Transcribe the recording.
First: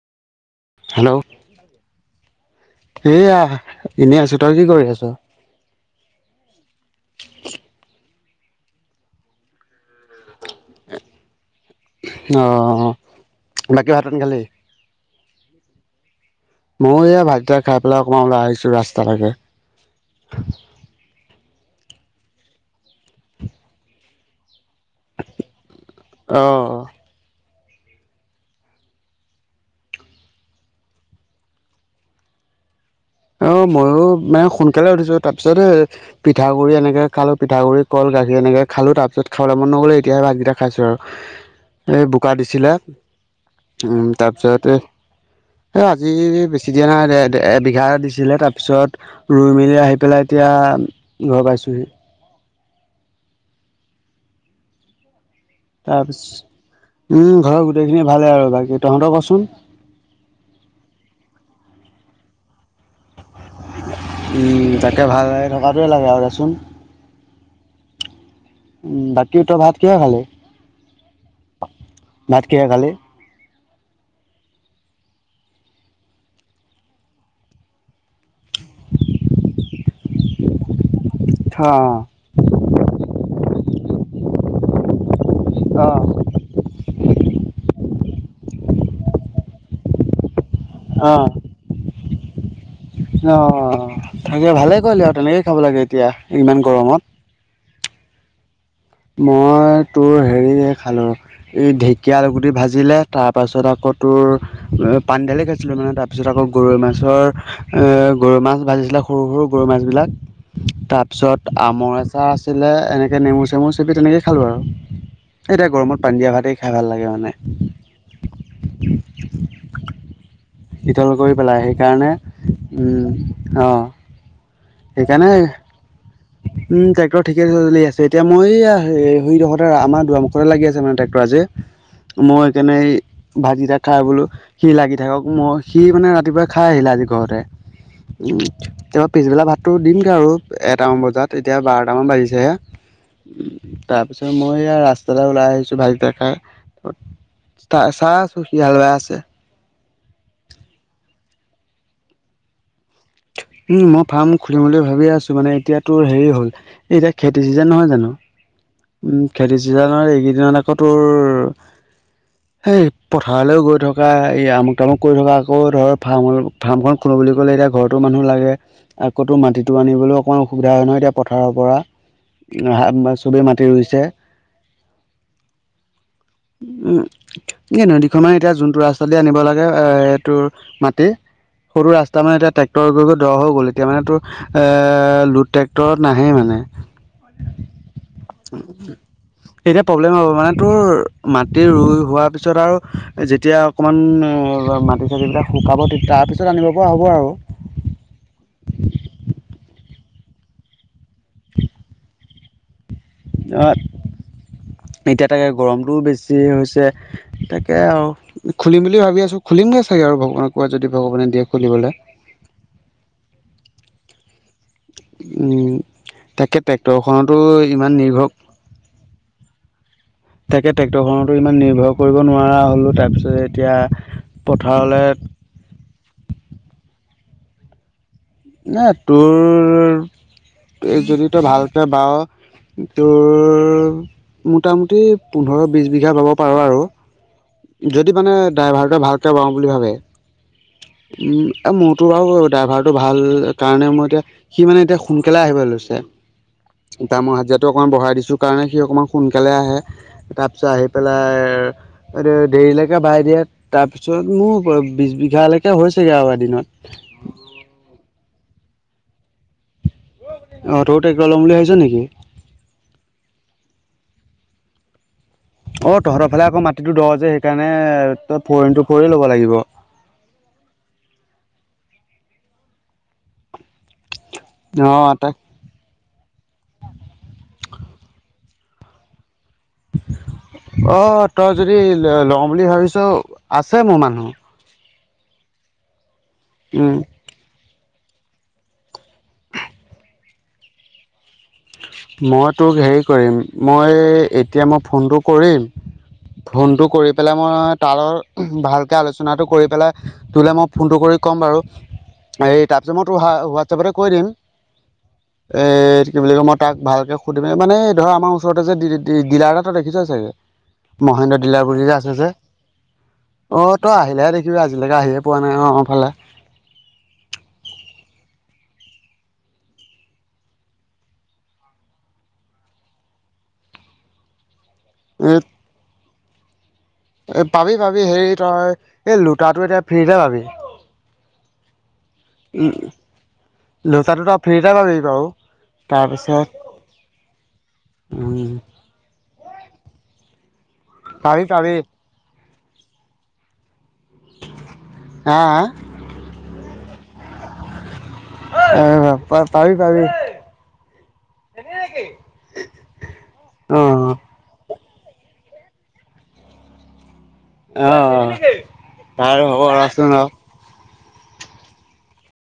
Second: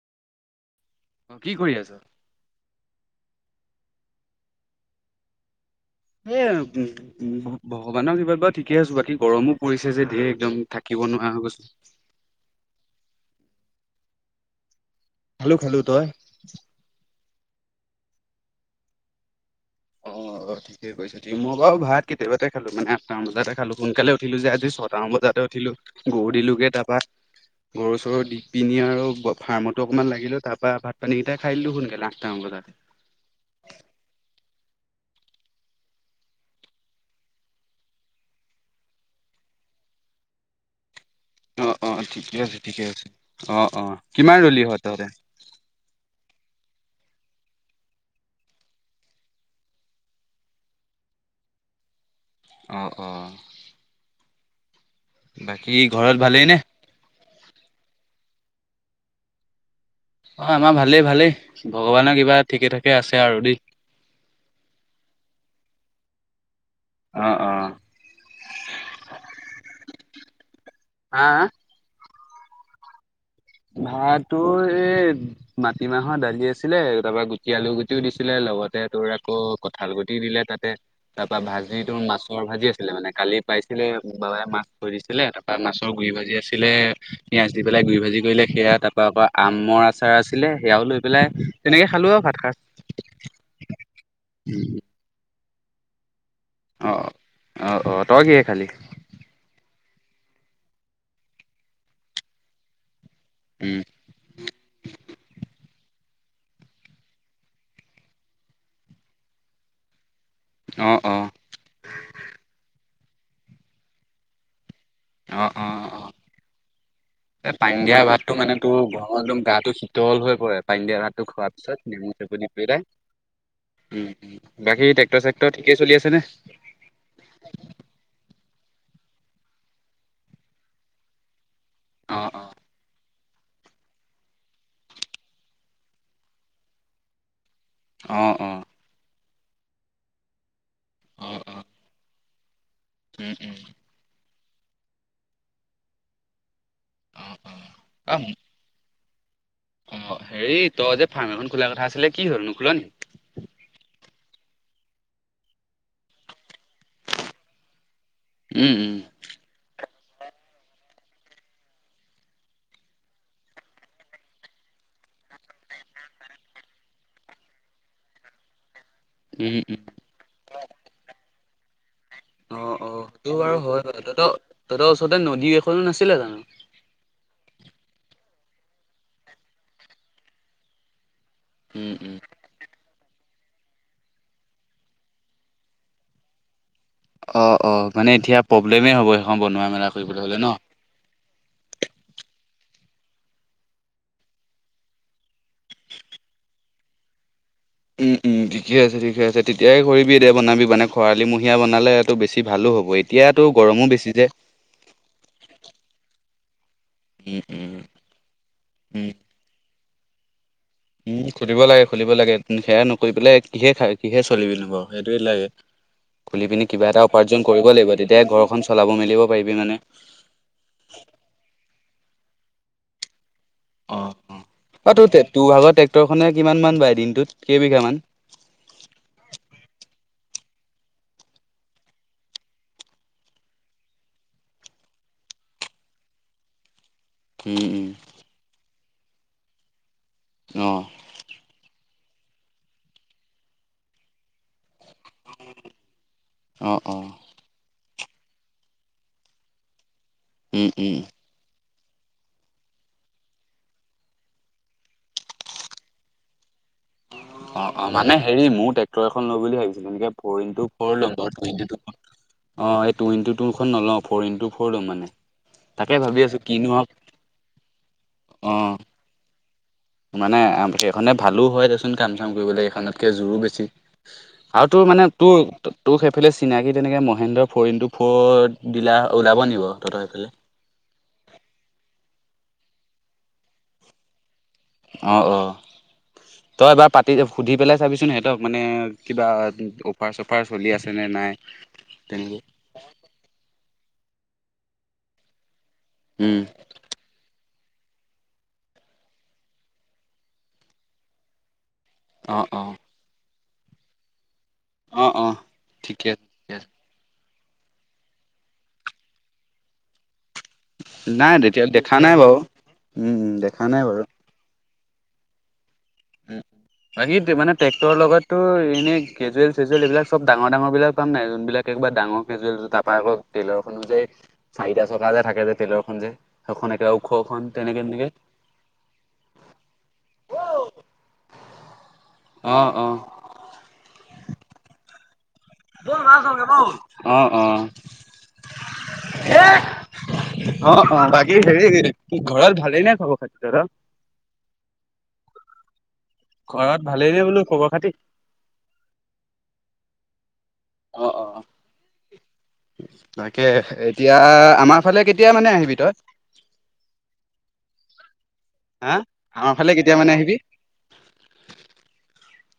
Hello অ কি কৰি আছা? এয়া এনেই আছো তই কি কৰি আছ এ ভগৱানক কৃপাত বাৰু ঠিকে আছো বাকী গৰমো পৰিছে যে ধেৰ একদম থাকিব কব নোৱাৰা হৈ গৈছো অ বাকী ভাত পানী খালি খালো খালো তই ময়ো এয়া ভাত কেইটা খাই পেলাই অকণমান ওলাই আহিছো ৰাস্তা লেকে অ অ ঠিকে কৈছ মই বাৰু ভাত কেতিয়াবাতে খালো মানে আঠটা মান বজাতে খালো সোনকালে উঠিলো যে আজি ছটা মান বজাতে উঠিলো গৰু অঁ দিলোগে তাপা গৰুৰ চৰুৰ দি পিনি আৰু ফাৰ্মতো অকণমান লাগিলো তাৰ পৰাৰা ভাত পানীকেইটা খাই দিলো সোনকালে আঠটা মান বজাতে অ ময়ো মানে সোনকালে উঠিছো তাৰ পিছতে পিঠা গুৰি এনেকে খালো পিঠা গুৰি কল গাখীৰ এনেকে খালো তাৰ পিছত খাবলে মন নগ'লে এতিয়ে ভাত কেইটা খাইছো আৰু অ অ এই বোকা ঠিকে আছে দিছিলে ঠিকে আছে। অ অ কিমান ৰলি তাৰপিছতে হয় তহঁতে? এ আজি বেছি দিয়া নাই এ বিঘা ছিলে তাৰপিছত ৰুই মেলি আহি পেলাই এতিয়া ঘৰ পাইছোহি অ অ বাকী ঘৰত তাৰপিছত ভালেই নে উম ঘৰৰ গোটেইখিনিয়ে ভালে আৰু বাকী তহঁতক কচোন অ আমাৰ ভালেই ভালেই ভগৱানৰ কৃপাত ঠিকে ঠাকে আছে আৰু দেই। উম তাকে ভাল থকাটোৱে লাগে আৰু দেচোন অ অ উ বাকী তই ভাত কিহে খালি হা ভাত কিহে খালি ভাতো এই মাটিমাহৰ দালি আছিলে তাৰাপৰা গুটি আলু গুটিও দিছিলে লগতে তোৰ আকৌ কঁঠাল গুতি দিলে তাতে তাৰ পৰা ভাজি অ', তো মাছৰ ভাজি আছিলে মানে কালি পাইছিলে বাবাই মাছ থৈ দিছিলে তাৰ মাছৰ অ'। গুৰি ভাজি আছিলে পিঁয়াজ দি পেলাই গুৰি ভাজি কৰিলে সেয়া তাৰ পৰা আকৌ আমৰ আচাৰ আছিল আছিলে সেয়াও লৈ পেলাই তেনেকে খালো আৰু ভাত সাঁজ অ তাকে ভালে কৰিলি আৰু তেনেকেই খাব লাগে এতিয়া ইমান অ', অ', গৰমত অ', তই কিহে খালি মই তোৰ হেৰি খালো এই ঢেকীয়া আলু গুটি ভাজিলে তাৰ পাছত উম, আকৌ তোৰ পানী দালি খাইছিলো মানে ত ত পিছত আকৌ গৰৈ মাছৰ গৰৈ মাছ ভাজিছিলে সৰু সৰু গৰৈ মাছবিলাক অ', তাৰ অ', পিছত আমৰ আঁচাৰ আছিলে এনেকে নেমু চেমু চেপি তেনেকে খালো আৰু অ', এতিয়া অ', গৰমত অ'। পানী দিয়া ভাতে খাম এ পান দিয়া ভাতটো মানে তোৰ ঘৰৰ একদম গাটো শীতল হৈ পৰে পাই দিয়া শীতল ভাতটো কৰি খোৱাৰ পেলাই পিছত সেইকাৰণে নেমু চেপি দি পেলাই উম অঁ উম বাকী ট্ৰেক্টৰ সেইকাৰণে চেক্টৰ ঠিকেই চলি আছে নে উম ট্ৰেক্টৰ ঠিকে চলি আছে এতিয়া মই আমাৰ দোৱামুখতে লাগি আছে মানে ট্ৰেক্টৰ আজ যে অ', মই অ'। সেইকাৰণে এই [unintelligible] ভাত গিতা খাই বোলো সি লাগি থাকক মই সি মানে ৰাতিপুৱাই খাই আহিলে আজি ঘৰতে অ', উম অ'। তাপা পিছবেলা ভাতটো দিমগে আৰু এটামান বজাত অ', এতিয়া অ', বাৰটামান বাজিছে যে উম উম মই ইয়া ৰাস্তা এটা ওলাই আহিছো ভালিটা- অ', অ'। চাহ চাহ অ', চুখি হাল বে আছে। অ হেৰি তই যে ফাৰ্ম এখন খোলা কথা আছিলে কি হল নোখোলা নেকি? উম মই ফাৰ্ম খুলিম বুলি ভাবি আছো মানে এতিয়াাতোৰ হেৰি হ'ল এতিয়া খেতি চিজন নহয় জানো উম খেতি চিজান ন এইকেইদিনত আকৌ তোৰ সেই পথাৰলৈও গৈ থকা এই আমুক তামুক কৰি থকা আকৌ ধৰ ফাৰ্ম ফাৰ্মখন খ বুলি ক'লে এতিয়া ঘৰৰতো মানুহ লাগে। আকৌ উম, মাটিতটো উম, আনিবলৈ অকণমান অসুবিধা হয় নহয় এতিয়া পথাৰৰ পৰা অ', অ', সেইটো চবেই বাৰু মাটি হয় ৰুইছে কথাতো ত তহত ওচৰতে নদী এখনো নাছিলে জানো উম এই নদীখনৰ এতিয়া যোনটো ৰাস্তা দে আনিব লাগে অ সেইটো মাটি উম, সৰু উম। ৰাস্ত মানে এতিয়া ট্ৰেক্টৰ গৈ গৈ দ হৈ গ'ল এতিয়া মানে তো এ লুড ট্ৰেক্টৰত নাহেই মানে অ অ মানে এতিয়া প্ৰব্লেমেই হ'ব সেইখন বনোৱা এতিয়া মেলা প্ৰব্লেম কৰিবলৈ হ'ব হ'লে ন? মানে তোৰ মাটি ৰুই হোৱাৰ পিছত আৰু যেতিয়া অকমান মাটি চাটিবিলাক শুকাব তেতিয়া তাৰপিছত আনিব পৰা হ'ব আৰু উম উম ঠিকে আছে ঠিকে আছে তেতিয়াহে কৰিবি এ দেয়া বনাবি মানে খৰালিমহীয়া বনালেটো বেছি ভালো হ'বয়া এতিয়া তাকে গৰমটোও বেছি যি হৈছে উম তাকে উম আৰু খুলিম বুলি উম ভাবি আছোঁ খুলিমগৈ চাগৈ আৰু ভগৱানক কোৱা যদি ভগৱানে উম দিয়ে খুধিব লাগে খুলিবলৈ খুলিব লাগে সেয়া নকৰি পেলাই কিহে খ কিহে চলিবি বাৰু সেইটোৱে লাগে উম, খুলি তাকে পিনি কিবা এটা ট্ৰেক্টৰখনতো উপাৰ্জন কৰিব ইমান লাগিব তেতিয়ে নিৰ্ভৰ ঘৰখন চলাব মেলিব পাৰিবি মানে তাকে ট্ৰেক্টৰখনতো ইমান নিৰ্ভৰ কৰিব নোৱাৰা হ'লোঁ তাৰপিছত এতিয়া অ অ পথাৰলৈ ত তোৰ ভাগৰ ট্ৰেক্টৰখনে কিমান মান বাই দিনটোত কেইবিঘা মান ন তোৰ যদি তই ভালকে বৰো তোৰ মোটামুটি পোন্ধৰ বি বিঘা পাব পাৰো আৰু উম উম যদি মানে ড্ৰাইভাৰকে ভালকে বাওঁ বুলি ভাবে অ উম এ মোৰতো বাৰু ড্ৰাইভাৰটো ভাল কাৰণে মই এতিয়া সি মানে এতিয়া সোনকালে আহিব লৈছে অ অ এ ড মৰ হাজিয়াটো অকণমান বঢ়াই দিছো কাৰণে সি অকণমান সোনকালে আহে উম তাৰপিছত আহি উম পেলাই দেৰিলৈকে বাই দিয়ে তাৰপিছত মোৰ বি বিঘালৈকে হৈছেগে আৰু এদিনত অ অ মানে হেৰি মোৰ ট্ৰেক্টৰ এখন লৈ বুলি ভাবিছো অঁ তয়ো ট্ৰেক্টৰ ল'ম বুলি ভাবিছ নেকি অ তুইনটিতুখন নলও [unintelligible] ফ'ৰ ইনটু ফ'ৰ লম মানে [unintelligible] অ ভাবি তহঁতৰ আছোঁ ফালে আকৌ কিনো হওক মাটিটো দৰ যে সেইকাৰণে তই অ ফৰিনটো ফৰি ল'ব লাগিব মানে সেইখনে ভালো হয় দেচোন কাম চাম কৰিবলে এইখনতকে জোৰো বেছি আৰু অ তোৰ মানে তাক তোৰ তোৰেই ইফালে চিনাকি তেনেকে মহেন্দ্ৰৰ ফ'ৰ ইনটু ফ'ৰ দিলা ওলাব নেকি অ তই যদি লওঁ বুলি ভাবিছো আছে মোৰ মানুহ অ অ তইবাৰ উম পাতি সুধি পেলাই চাবিছোন সিহঁতক মানে কিবা অফাৰ চফাৰ চলি আছে নে নাই তেনেকে মই তোক হেৰি কৰিম মই এতিয়া মই ফোনটো কৰিম উম ফোনটো কৰি পেলাই মই তালৰ ভালকে আলোচনাটো কৰি পেলাই তোলে মই ফোনটো কৰি ক'ম বাৰু অ এই অ তাৰপিছত মই হোৱাটছএপতে কৈ দিম অ অ এ ঠিকে কি আছে বুলি ক ঠিকে মই আছে ভালকে সুধিমে মানে ধৰ আমাৰ ওচৰতে যে ডিলাৰ এটাটো দেখিছ চাগে নাই মহেন্দ্ৰ দলাৰ তেতিয়া বুলি যে দেখা আছে নাই যে বাৰু উম উম অ দেখা নাই তই বাৰু আহিলেহে দেখিবি আজি এতিকে আহিয়ে পোৱা নাই অ ফালে উ বাকী মানে ট্ৰেক্টৰৰ লগত ত' এনেই কেজুৱেল চেজুৱেল এইবিলাক চব ডাঙৰ ডাঙৰ বিলাক পাম নাই যোনবিলাক একবাৰ ডাঙৰ কেজুৱেল তাপৰা আকৌ টেইলৰ খনো যে চাৰিটা চকা যে এই থাকে যে টেইলৰ খন যে সেইখন একেবাৰে এ ওখখন পাবি তেনেকে পাবি তেনেকে হেৰি তই এই লোটাটো এতিয়া ফ্ৰীতে পাবি অ অ দুটা দুটা ফ্ৰীতে পাবি বাৰু বল মাছ ধওগে তাৰপিছত বল অ অ উম অ বাকী পাবি হেৰি পাবি ঘৰত ভালে নে খবৰ খাটি তহঁতৰ হা হা ঘৰত ভালেই নে বোলো খবৰ খাতি হা পাবি পাবি অ অ তাকে অ এতিয়া আমাৰ এফালে কেতিয়া মানে আহিবি তই অ হা বাৰু আমাৰ হ'ব ফালে কেতিয়া ৰচোন মানে ৰ আহিবি